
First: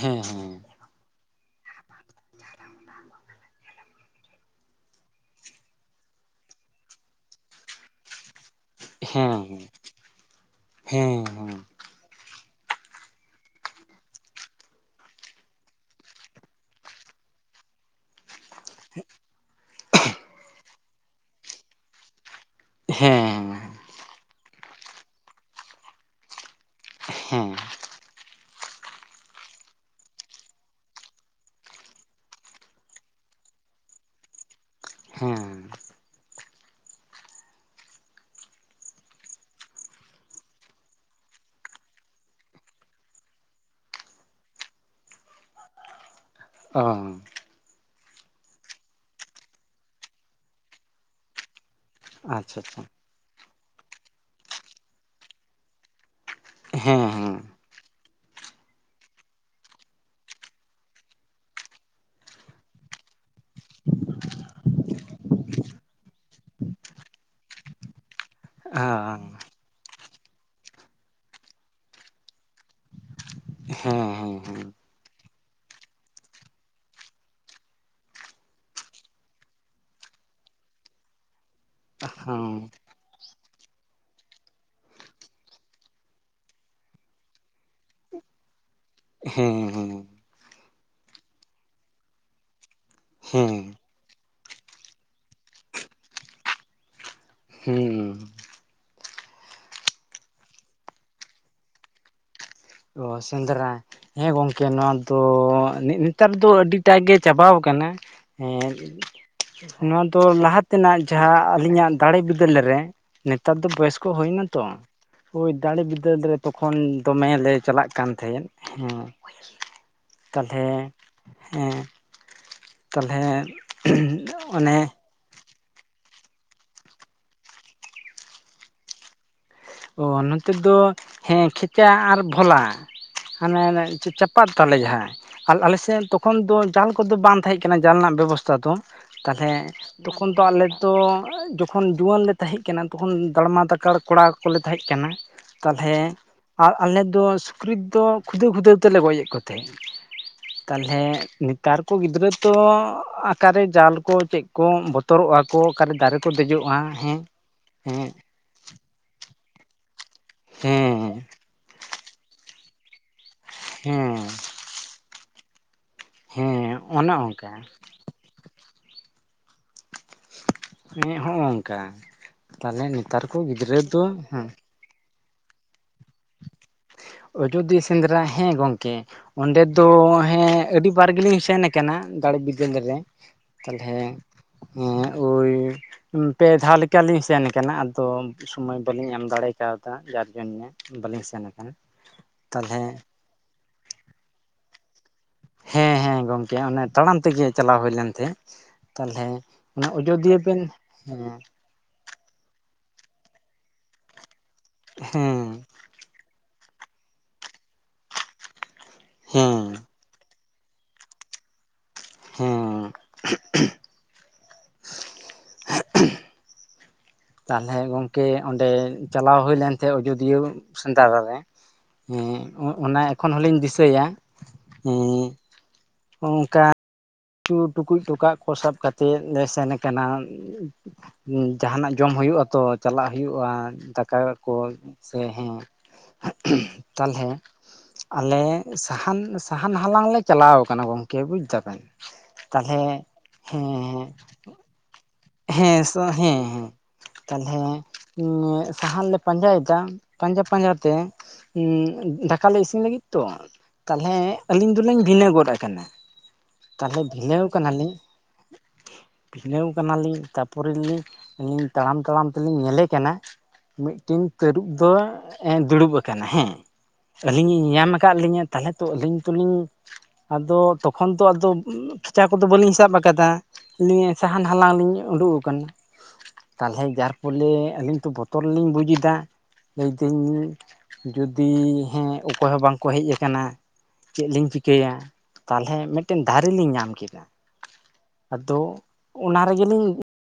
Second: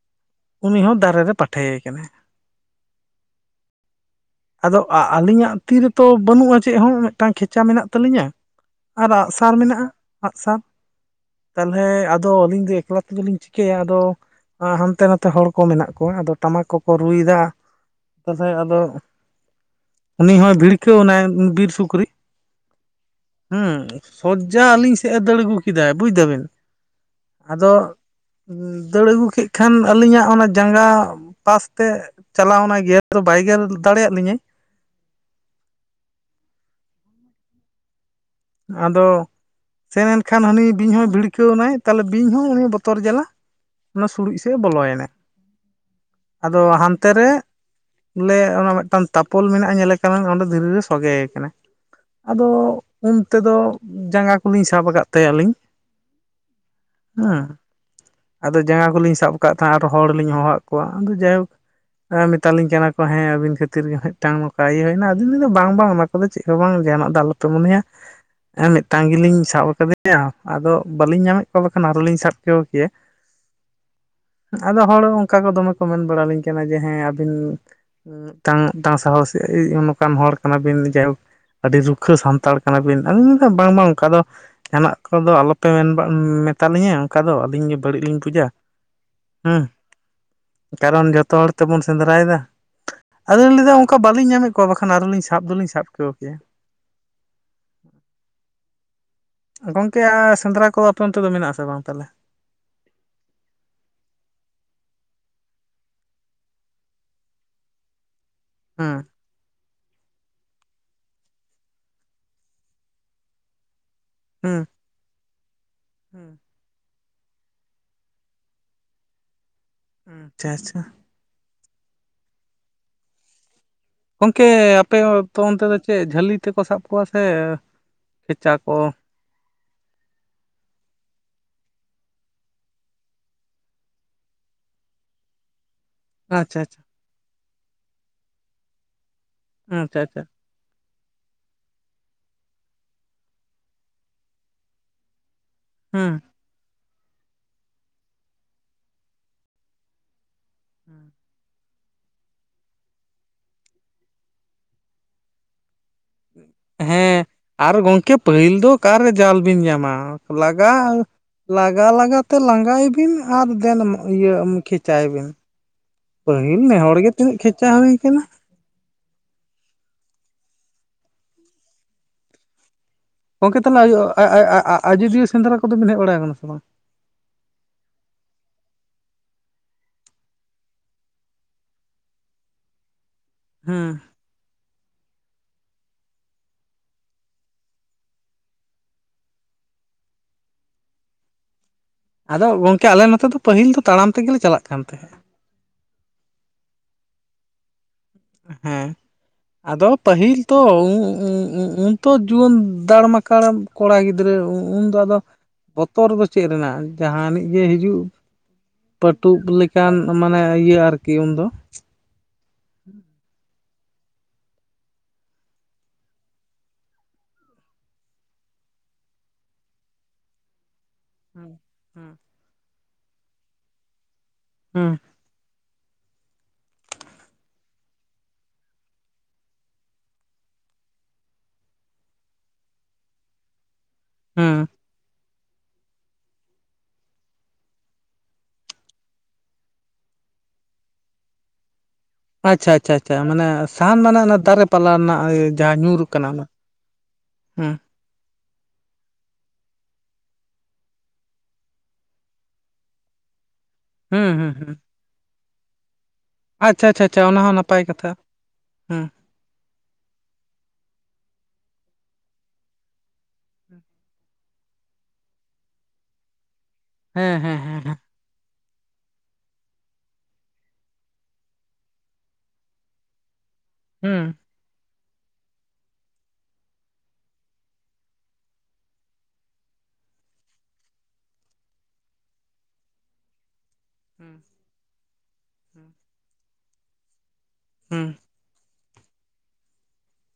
ᱦᱮᱸ ᱦᱮᱸ ᱩᱱᱤ ᱦᱚᱸ ᱫᱟᱨᱮ ᱨᱮ ᱯᱟᱴᱷᱮ ᱟᱠᱟᱱᱟᱭ, [inaudible] ᱟᱫᱚ ᱟ ᱟᱹᱞᱤᱧ ᱟᱜ ᱛᱤ ᱨᱮᱛᱚ ᱵᱟᱹᱱᱩᱜᱼᱟ ᱪᱮᱫ ᱦᱚᱸ ᱢᱤᱫ ᱴᱟᱝ ᱠᱷᱮᱪᱟ ᱢᱮᱱᱟᱜ ᱛᱟᱞᱤᱧᱟ, ᱟᱨ ᱦᱮᱸ ᱟᱸᱜᱼᱥᱟᱨ ᱢᱮᱱᱟᱜᱼᱟ ᱟᱸᱜᱼᱥᱟᱨ ᱦᱮᱸ ᱛᱟᱞᱦᱮ ᱟᱨ ᱟᱫᱚ ᱟᱹᱞᱤᱧ ᱫᱚ ᱮᱠᱞᱟ ᱛᱮᱜᱮ ᱞᱤᱧ ᱪᱤᱠᱟᱹᱭᱟ ᱟᱫᱚ ᱟᱸ ᱦᱟᱱᱛᱮ ᱱᱟᱛᱮ ᱦᱚᱲ ᱠᱚ ᱢᱮᱱᱟᱜ ᱠᱚᱣᱟ ᱟᱫᱚ ᱴᱟᱢᱟᱠ ᱠᱚ, ᱠᱚ ᱨᱩᱭ ᱫᱟ ᱛᱟᱦᱞᱮ ᱟᱫᱚ ᱩᱱᱤ ᱦᱚᱸ ᱵᱷᱤᱲ, ᱠᱷᱮᱣ ᱚᱱᱟ ᱵᱤᱨ ᱥᱩᱠᱨᱤ, ᱦᱮᱸ ᱦᱩᱸ ᱥᱚᱡᱽᱡᱟ ᱟᱹᱞᱤᱧ ᱥᱮᱫ ᱮ ᱫᱟᱹᱲ ᱟᱹᱜᱩ ᱠᱮᱫᱟᱭ ᱵᱩᱡᱽ ᱫᱟ ᱵᱤᱱ, ᱦᱮᱸ ᱦᱮᱸ ᱟᱫᱚ ᱫᱟᱹᱲ ᱟᱹᱜᱩ ᱠᱮᱫ ᱠᱷᱟᱱ ᱟᱹᱞᱤᱧᱟᱜ ᱚᱱᱟ ᱡᱟᱸᱜᱟ, ᱯᱟᱥ ᱛᱮ ᱪᱟᱞᱟᱣ ᱱᱟᱭ ᱜᱮᱨ ᱫᱚ ᱵᱟᱭ ᱜᱮᱨ ᱫᱟᱲᱮᱭᱟᱜ ᱞᱤᱧᱟᱹᱭ ᱦᱮᱸ ᱟᱫᱚ ᱥᱮᱱ ᱮᱱᱠᱷᱟᱱ ᱦᱟᱹᱱᱤ ᱵᱤᱧ ᱦᱚᱸᱭ ᱵᱷᱤᱲᱠᱟᱹᱣ ᱮᱱᱟᱭ ᱛᱟᱦᱞᱮ ᱵᱤᱧ ᱦᱚᱸ ᱩᱱᱤ ᱵᱚᱛᱚᱨ ᱡᱟᱞᱟ, ᱚᱱᱟ ᱥᱩᱲᱩᱡᱽ ᱥᱮᱡᱽ ᱮ ᱵᱚᱞᱚᱭᱮᱱᱟ ᱟᱫᱚ ᱦᱮᱸ ᱦᱟᱱᱛᱮ ᱚ ᱨᱮ, ᱵᱚᱞᱮ ᱚᱱᱟ ᱢᱤᱫ ᱴᱟᱝ ᱛᱟᱯᱚᱞ ᱢᱮᱱᱟᱜᱼᱟ ᱧᱮᱞᱮ ᱠᱟᱱᱟ ᱚᱸᱰᱮ ᱫᱷᱤᱨᱤ ᱨᱮ ᱥᱚᱸᱜᱮ ᱟᱠᱟᱱᱟ, ᱟᱫᱚ ᱟᱪᱪᱷᱟ ᱟᱪᱪᱷᱟ ᱩᱱ ᱛᱮᱫᱚ ᱡᱟᱸᱜᱟ ᱠᱚᱞᱤᱧ ᱥᱟᱵ ᱟᱠᱟᱫ ᱛᱟᱭᱟ ᱞᱤᱧᱸ ᱦᱮᱸ ᱟᱫᱚ ᱡᱟᱸᱜᱟ ᱠᱚᱞᱤᱧ ᱥᱟᱵ ᱟᱠᱟᱫ ᱛᱟᱦᱮᱸᱫ ᱟᱨᱚ ᱦᱚᱲ ᱞᱤᱧ ᱦᱚᱦᱚᱣᱟᱫ ᱠᱚᱣᱟ ᱟᱫᱚ ᱡᱟᱭᱦᱳᱠ, ᱮᱸ ᱢᱮᱛᱟ ᱞᱤᱧ ᱠᱟᱱᱟ ᱠᱚ ᱦᱮᱸ ᱟᱹᱵᱤᱱ ᱠᱷᱟᱹᱛᱤᱨ ᱜᱮ ᱢᱤᱫ ᱴᱟᱝ ᱱᱚᱝᱠᱟ ᱤᱭᱟᱹ ᱦᱩᱭᱱᱟ ᱟᱫᱩᱧ ᱞᱟᱹᱭ ᱫᱟ ᱵᱟᱝ ᱵᱟᱝ ᱚᱱᱟ, ᱚᱱᱟ ᱠᱚᱫᱚ ᱪᱮᱫ ᱦᱚᱸ ᱵᱟᱝ ᱡᱟᱦᱟᱱᱟᱜ ᱫᱚ ᱟᱞᱚ ᱯᱮ ᱢᱚᱱᱮᱭᱟ, ᱦᱮᱸ ᱢᱤᱫ ᱴᱟᱝ ᱜᱮ ᱞᱤᱧ ᱥᱟᱵ ᱟᱠᱟᱫᱮᱭᱟ ᱟᱫᱚ ᱵᱟᱞᱤᱧ ᱧᱟᱢᱮᱫ ᱠᱚᱣᱟ ᱵᱟᱠᱷᱟᱱ ᱟᱨᱚᱸ ᱞᱤᱧ ᱥᱟᱵ ᱪᱚ ᱠᱮᱭᱟ, ᱦᱮᱸ ᱦᱮᱸ, ᱦᱮᱸ ᱦᱮᱸ ᱟᱫᱚ ᱦᱚᱲ ᱚᱱᱠᱟ ᱠᱚ ᱫᱚᱢᱮ ᱠᱚ ᱢᱮᱱ ᱵᱟᱲ ᱟᱞᱤᱧ ᱠᱟᱱᱟ ᱡᱮ ᱦᱮᱸ ᱟᱹᱵᱤᱱ ᱢᱤᱫ ᱴᱟᱝ ᱢᱤᱫ ᱴᱟᱝ ᱥᱟᱦᱚᱥ ᱚᱱᱠᱟᱱ ᱦᱚᱲ ᱠᱟᱱᱟ ᱵᱤᱱ ᱡᱟᱭ ᱦᱳᱠ, ᱟᱹᱰᱤ ᱨᱩᱠᱷᱟᱹ ᱥᱟᱱᱛᱟᱲ ᱦᱚᱸ ᱠᱟᱱᱟ ᱵᱤᱱ ᱟᱫᱚᱧ ᱢᱮᱱ ᱫᱟ ᱵᱟᱝ ᱵᱟᱝ ᱚᱱᱠᱟ ᱫᱚ, ᱡᱟᱦᱟᱱᱟᱜ ᱠᱚᱫᱚ ᱟᱞᱚᱯᱮ ᱢᱮᱱ ᱢᱮᱛᱟ ᱞᱤᱧᱟ ᱚᱱᱠᱟ ᱫᱚ ᱟᱹᱞᱤᱧ ᱜᱮ ᱵᱟᱲᱤᱡ ᱞᱤᱧ ᱯᱩᱡᱟ ᱦᱩᱸ᱾ ᱦᱮᱸ ᱦᱮᱸ ᱠᱟᱨᱚᱱ ᱡᱚᱛᱚ ᱦᱚᱲ ᱛᱮᱵᱚᱱ ᱥᱮᱸᱫᱽᱨᱟᱭᱮᱫᱟ᱾ ᱟᱫᱚᱧ ᱦᱮᱸ ᱞᱟᱹᱭ ᱫᱟ ᱚᱱᱠᱟ ᱵᱟᱹᱞᱤᱧ ᱧᱟᱢᱮᱫ ᱠᱚᱣᱟ ᱵᱟᱠᱷᱟᱱ ᱟᱨᱚ ᱞᱤᱧ ᱥᱟᱵ ᱫᱚ ᱞᱤᱧ ᱥᱟᱵ ᱦᱚᱪᱚ ᱠᱮᱭᱟ, ᱦᱮᱸ ᱦᱩᱸ ᱜᱚᱝᱠᱮ ᱟᱨ ᱥᱮᱸᱫᱽᱨᱟ ᱠᱚ ᱟᱯᱮ ᱚᱱᱛᱮᱫᱚ ᱢᱮᱱᱟᱜ ᱟᱥᱮ ᱵᱟᱝ ᱛᱟᱦᱞᱮ, ᱚ ᱥᱮᱸᱫᱨᱟ, ᱦᱮᱸ ᱜᱚᱝᱠᱮ ᱱᱚᱣᱟ ᱫᱚ ᱱᱮᱜ ᱱᱮᱛᱟᱨ ᱫᱚ ᱟᱹᱰᱤᱴᱟᱜ ᱜᱮ ᱪᱟᱵᱟᱣ ᱠᱟᱱᱟ, ᱦᱩᱸ ᱦᱮᱸ ᱱᱚᱣᱟ ᱫᱚ ᱞᱟᱦᱟ ᱛᱮᱱᱟᱜ ᱡᱟᱦᱟᱸ ᱟᱹᱞᱤᱧᱟᱜ ᱫᱟᱲᱮ ᱵᱤᱫᱟᱹᱞ ᱨᱮ ᱱᱮᱛᱟᱨ ᱫᱚ ᱵᱚᱭᱚᱥ ᱠᱚ ᱦᱳᱭ ᱱᱟᱛᱚ ᱦᱩᱸ ᱳᱭ ᱫᱟᱲᱮᱹ ᱵᱤᱫᱟᱹᱞ ᱦᱩᱸ ᱨᱮ ᱛᱚᱠᱷᱚᱱ ᱫᱚᱢᱮᱞᱮ ᱪᱟᱞᱟᱜ ᱠᱟᱱ ᱛᱟᱦᱮᱸᱫ, ᱦᱩᱸ ᱦᱩᱸ ᱟᱪᱪᱷᱟ ᱛᱟᱞᱦᱮ ᱟᱪᱪᱷᱟ ᱮᱸᱜ ᱛᱟᱞᱦᱮᱸ ᱜᱚᱝᱠᱮ ᱟᱯᱮ ᱚᱱᱛᱮ ᱫᱚ ᱪᱮᱫ ᱡᱷᱟᱹᱞᱤ ᱛᱮᱠᱚ ᱥᱟᱵ ᱠᱚᱣᱟ ᱥᱮ ᱠᱷᱮᱪᱟ ᱠᱚ? ᱚᱻ ᱱᱚᱛᱮ ᱫᱚ ᱦᱮᱸ ᱠᱷᱮᱪᱟ ᱟᱨ ᱯᱷᱚᱞᱟ ᱾ ᱦᱟᱱᱮ- ᱦᱟᱱᱮ ᱪᱟᱼᱪᱟᱯᱟᱫ ᱛᱟᱞᱮ ᱡᱟᱦᱟ, ᱟᱞᱮ ᱥᱮᱫ ᱛᱚᱠᱷᱚᱱ ᱫᱚ ᱟᱪᱪᱷᱟ ᱟᱪᱪᱷᱟ ᱡᱟᱞ ᱠᱚᱫᱚ ᱵᱟᱝ ᱛᱟᱦᱮᱸ ᱠᱟᱱᱟ ᱡᱟᱞ ᱱᱟᱜ ᱵᱮᱵᱚᱥᱛᱟ ᱫᱚ ᱛᱟᱞᱦᱮ ᱟᱪᱪᱷᱟ ᱟᱪᱪᱷᱟ ᱛᱚᱠᱷᱚᱱ ᱫᱚ ᱟᱞᱮ ᱛᱚ ᱡᱚᱠᱷᱚᱱ ᱡᱩᱣᱟᱹᱱ ᱞᱮ ᱛᱟᱦᱮᱸ ᱠᱟᱱᱟ ᱛᱚᱠᱷᱚᱱ ᱫᱟᱲᱢᱟ ᱫᱟᱠᱟᱲ ᱠᱚᱲᱟ ᱠᱚᱞᱮ ᱛᱟᱦᱮᱸ ᱠᱟᱱᱟ ᱛᱟᱞᱦᱮ ᱦᱮᱸ ᱟᱨ ᱟᱞᱮ ᱫᱚ ᱥᱩᱠᱨᱤ ᱫᱚ ᱠᱷᱩᱫᱟᱹᱣ ᱠᱷᱩᱫᱟᱹᱣ ᱛᱮᱞᱮ ᱜᱚᱡ ᱮᱫ ᱠᱚ ᱛᱟᱦᱮᱸ ᱾ ᱛᱟᱞᱦᱮ ᱱᱤᱛ ᱱᱮᱛᱟᱨ ᱠᱚ ᱜᱤᱫᱽᱨᱟᱹ ᱛᱚ ᱟᱠᱟᱨᱮ ᱡᱟᱞ ᱠᱚ ᱪᱮᱫ ᱠᱚ ᱵᱚᱛᱚᱨᱚᱜᱼᱟ ᱠᱚ ᱚᱠᱟᱨᱮ ᱫᱟᱨᱮᱹ ᱦᱮᱸ ᱟᱨ ᱜᱚᱝᱠᱮ ᱯᱟᱹᱦᱤᱞ ᱫᱚ ᱚᱠᱟᱨᱮ ᱡᱟᱞ ᱵᱤᱱ ᱧᱟᱢᱟ ᱾ ᱞᱟᱜᱟ, ᱦᱮᱸ ᱞᱟᱜᱟ ᱞᱟᱜᱟᱛᱮ ᱞᱟᱸᱜᱟᱭᱮ ᱵᱤᱱ ᱟᱨ ᱮᱱ ᱦᱮᱸ ᱤᱭᱟᱹ ᱠᱷᱮᱪᱟᱭᱮ ᱵᱤᱱ ᱯᱟᱹᱦᱤᱞ ᱦᱮᱸ ᱱᱮ ᱦᱚᱲ ᱚᱱᱮ ᱜᱮ ᱛᱤᱱᱟᱹᱜ ᱚᱱᱠᱟ ᱠᱷᱮᱪᱟ ᱦᱳᱭ ᱟᱠᱟᱱᱟ ᱾ ᱦᱮᱸ ᱦᱳ ᱚᱱᱠᱟ ᱛᱟᱞᱦᱮ ᱱᱮᱛᱟᱨ ᱠᱚ ᱜᱚᱝᱠᱮ ᱜᱤᱫᱽᱨᱟᱹ ᱛᱟᱦᱚᱞᱮ ᱫᱚ ᱦᱩᱸᱦ ᱟᱡᱚᱫᱤᱭᱟᱹ ᱥᱮᱸᱫᱽᱨᱟ ᱠᱚᱫᱚᱵᱮᱱ ᱦᱮᱡ ᱵᱟᱲᱟ ᱟᱠᱟᱱᱟ ᱥᱮ ᱵᱟᱝ? ᱟᱡᱚᱫᱤᱭᱟᱹ ᱥᱮᱸᱫᱽᱨᱟ ᱦᱮᱸ ᱜᱚᱝᱠᱮ ᱚᱸᱰᱮ ᱫᱚ ᱦᱮᱸ ᱟᱹᱰᱤ ᱵᱟᱨ ᱜᱮᱞᱤᱧ ᱥᱮᱱ ᱟᱠᱟᱱᱟ ᱫᱟᱲᱮᱹ ᱵᱤᱫᱟᱹᱞ ᱨᱮ ᱛᱟᱞᱦᱮ ᱦᱮᱸ, ᱳᱭ ᱾ ᱯᱮ ᱫᱷᱟᱣ ᱞᱮᱠᱟ ᱞᱤᱧ ᱥᱮᱱ ᱠᱟᱱᱟ ᱟᱫᱚ ᱥᱚᱢᱚᱭ ᱵᱟᱹᱞᱤᱧ ᱧᱟᱢ ᱫᱟᱲᱮ ᱠᱟᱣᱫᱟ ᱡᱟᱨ ᱡᱚᱱ-ᱱᱮ ᱵᱟᱞᱤᱧ ᱥᱮᱱ ᱟᱠᱟᱱᱟ ᱾ ᱟᱫᱚ ᱜᱚᱝᱠᱮ ᱟᱞᱮ ᱱᱚᱛᱮ ᱫᱚ ᱯᱟᱹᱦᱤᱞ ᱫᱚ ᱛᱟᱲᱟᱢ ᱛᱮᱜᱮ ᱞᱮ ᱪᱟᱞᱟᱜ ᱠᱟᱱ ᱛᱟᱦᱮᱸ ᱾ ᱦᱮᱸ ᱦᱮᱸ ᱜᱚᱝᱠᱮ ᱚᱱᱮ ᱛᱟᱲᱟᱢ ᱛᱮᱜᱮ ᱪᱟᱞᱟᱣ ᱦᱳᱭᱞᱮᱱ ᱛᱮ ᱦᱮᱸ ᱟᱫᱚ ᱯᱟᱹᱦᱤᱞ ᱛᱚ ᱵᱮᱱ ᱩᱸᱻ ᱦᱮᱸ ᱩᱸᱻ ᱩᱸ ᱾ ᱛᱚ ᱡᱩᱣᱟᱹᱱ ᱫᱟᱲ ᱢᱟᱠᱟᱲ ᱠᱚᱲᱟ ᱜᱤᱫᱽᱨᱟᱹ ᱩᱱ ᱩᱱ ᱫᱚ ᱟᱫᱚ ᱦᱮᱸ ᱛᱚᱨ ᱫᱚ ᱪᱮᱫ ᱨᱮᱱᱟᱜ ᱡᱟᱦᱟᱱᱤᱡ ᱜᱮ ᱦᱤᱡᱩᱜ ᱯᱟᱹᱴᱩᱵ ᱦᱮᱸ ᱞᱮᱠᱟᱱ ᱢᱟᱱᱮ ᱤᱭᱟᱹ ᱟᱨᱠᱤ ᱩᱱ ᱫᱚ ᱾ ᱦᱮᱸ ᱻᱻᱷᱳᱦ-ᱷᱦ ᱾ ᱛᱟᱦᱞᱮ ᱜᱚᱝᱠᱮ ᱚᱸᱰᱮ ᱪᱟᱞᱟᱣ ᱦᱳᱭ ᱞᱮᱱ ᱛᱮ ᱚᱡᱚᱫᱤᱭᱟᱹ ᱥᱮᱸᱫᱟᱨᱟ ᱨᱮ ᱦᱩᱸ ᱦᱩᱸ ᱾ ᱩᱹᱜ ᱚᱱᱟ ᱮᱠᱷᱚᱱ ᱦᱚᱸᱞᱤᱧ ᱫᱤᱥᱟᱹᱭᱟ ᱦᱩᱸ, ᱚᱱᱠᱟ ᱪᱚᱜ, ᱴᱩᱠᱩᱡ ᱴᱚᱠᱟᱜ ᱠᱚ ᱥᱟᱵ ᱠᱟᱛᱮᱜ ᱞᱮ ᱥᱮᱱ ᱟᱠᱟᱱᱟ ᱾ ᱡᱟᱦᱟᱱᱟᱜ ᱡᱚᱢ ᱦᱩᱭᱩᱜᱼᱟ ᱛᱚ ᱪᱟᱞᱟᱜ ᱦᱩᱭᱩᱜᱼᱟ ᱫᱟᱠᱟ ᱠᱚ ᱦᱩᱸ ᱦᱮᱸ, ᱷᱳᱦ ᱛᱟᱞᱦᱮ ᱟᱞᱮ ᱥᱟᱦᱟᱱ, ᱥᱟᱦᱟᱱ ᱦᱟᱞᱟᱝ ᱞᱮ ᱪᱟᱞᱟᱣ ᱟᱠᱟᱱᱟ ᱜᱚᱝᱠᱮ ᱵᱩᱡᱽ ᱫᱟᱵᱮᱱ ᱟᱪᱪᱷᱟ ᱛᱟᱞᱦᱮ -ᱪᱷᱟ -ᱪᱷᱟ ᱢᱟᱱᱮ ᱥᱟᱦᱟᱱ ᱦᱮᱸ ᱢᱟᱱᱮ ᱚᱱᱟ ᱫᱟᱨᱮ ᱯ ᱯᱟᱞᱟ ᱨᱮᱱᱟᱜ ᱦᱮᱸ ᱡᱟᱦᱟᱸ ᱦᱮᱸ ᱧᱩᱨ ᱟᱠᱟᱱᱟ ᱚᱱᱟ, ᱦᱮᱸ ᱢᱮᱸᱜ, ᱥᱟᱦᱟᱱ ᱞᱮ ᱯᱟᱸᱡᱟᱭᱮᱫᱟ ᱯᱟᱸᱡᱟ ᱯᱟᱸᱡᱟ ᱛᱮ ᱩᱸᱜ, ᱫᱟᱠᱟᱞᱤᱧ ᱤᱥᱤᱱ ᱞᱟᱹᱜᱤᱫ ᱛᱚ ᱛᱟᱞᱦᱮ ᱦᱩᱸ ᱦᱩᱸ ᱟᱹᱞᱤᱧ ᱦᱩᱸ ᱫᱚᱞᱤᱧ ᱵᱷᱤᱱᱟᱹ ᱜᱚᱫ ᱟᱠᱟᱱᱟ ᱟᱪᱪᱷᱟ ᱛᱟᱞᱦᱮ ᱟᱪᱪᱷᱟ ᱟᱪᱪᱷᱟ ᱚᱱᱟ ᱵᱷᱤᱱᱟᱹᱣ ᱦᱚᱸ ᱱᱟᱯᱟᱭ ᱠᱟᱱᱟᱞᱤᱧ, ᱠᱟᱛᱷᱟ ᱦᱩᱸ ᱵᱷᱤᱱᱟᱹᱣ ᱠᱟᱱᱟᱞᱤᱧ ᱛᱟᱯᱚᱨᱮᱞᱤᱧ ᱞᱤᱧ ᱛᱟᱲᱟᱢ ᱛᱟᱲᱟᱢ ᱛᱮᱞᱤᱧ ᱧᱮᱞᱮ ᱠᱟᱱᱟ ᱢᱤᱫᱴᱮᱱ ᱛᱟᱹᱨᱩᱵ ᱫᱚ ᱫᱩᱲᱩᱵ ᱟᱠᱟᱱᱟ ᱦᱮᱸ ᱦᱮᱸ ᱟᱞᱤᱧ ᱮ ᱦᱮᱸ ᱦᱮᱸ ᱧᱟᱢ ᱦᱮᱸ ᱟᱠᱟᱫ ᱞᱤᱧᱟᱹ ᱛᱟᱞᱦᱮ ᱛᱚ ᱟᱹᱞᱤᱧ ᱛᱚᱞᱤᱧ ᱟᱫᱚ ᱛᱚᱠᱷᱚᱱ ᱛᱚ ᱟᱫᱚ ᱠᱷᱮᱪᱟ ᱠᱚᱫᱚ ᱵᱟᱞᱤᱧ ᱥᱟᱵ ᱟᱠᱟᱫᱟ ᱟᱞᱤᱧ ᱦᱩᱸ ᱥᱟᱦᱟᱱ ᱦᱟᱞᱟᱝ ᱞᱤᱧ ᱩᱸᱰᱳᱠ ᱟᱠᱟᱱᱟ ᱛᱟᱞᱦᱮ ᱡᱟᱨ ᱯᱚᱞᱮ ᱟᱹᱞᱤᱧ ᱛᱚ ᱵᱚᱛᱚᱨ ᱞᱤᱧ ᱵᱩᱡᱽ ᱮᱫᱟ, ᱞᱟᱹᱭᱫᱟᱹᱧ ᱡᱩᱫᱤ ᱦᱮᱸ ᱚᱠᱚᱭ ᱦᱚᱸ ᱵᱟᱝᱠᱚ ᱦᱮᱡ ᱟᱠᱟᱱᱟ? ᱪᱮᱫ ᱦᱩᱸ ᱞᱤᱧ ᱪᱤᱠᱟᱹᱭᱟ, ᱛᱟᱦᱚᱞᱮ ᱦᱩᱸ ᱢᱤᱫᱴᱮᱱ ᱫᱟᱨᱮ ᱞᱤᱧ ᱧᱟᱢ ᱠᱮᱫᱟ᱾ ᱦᱮᱸ ᱟᱫᱚ ᱚᱱᱟ ᱨᱮᱜᱮ ᱞᱤᱧᱼᱼ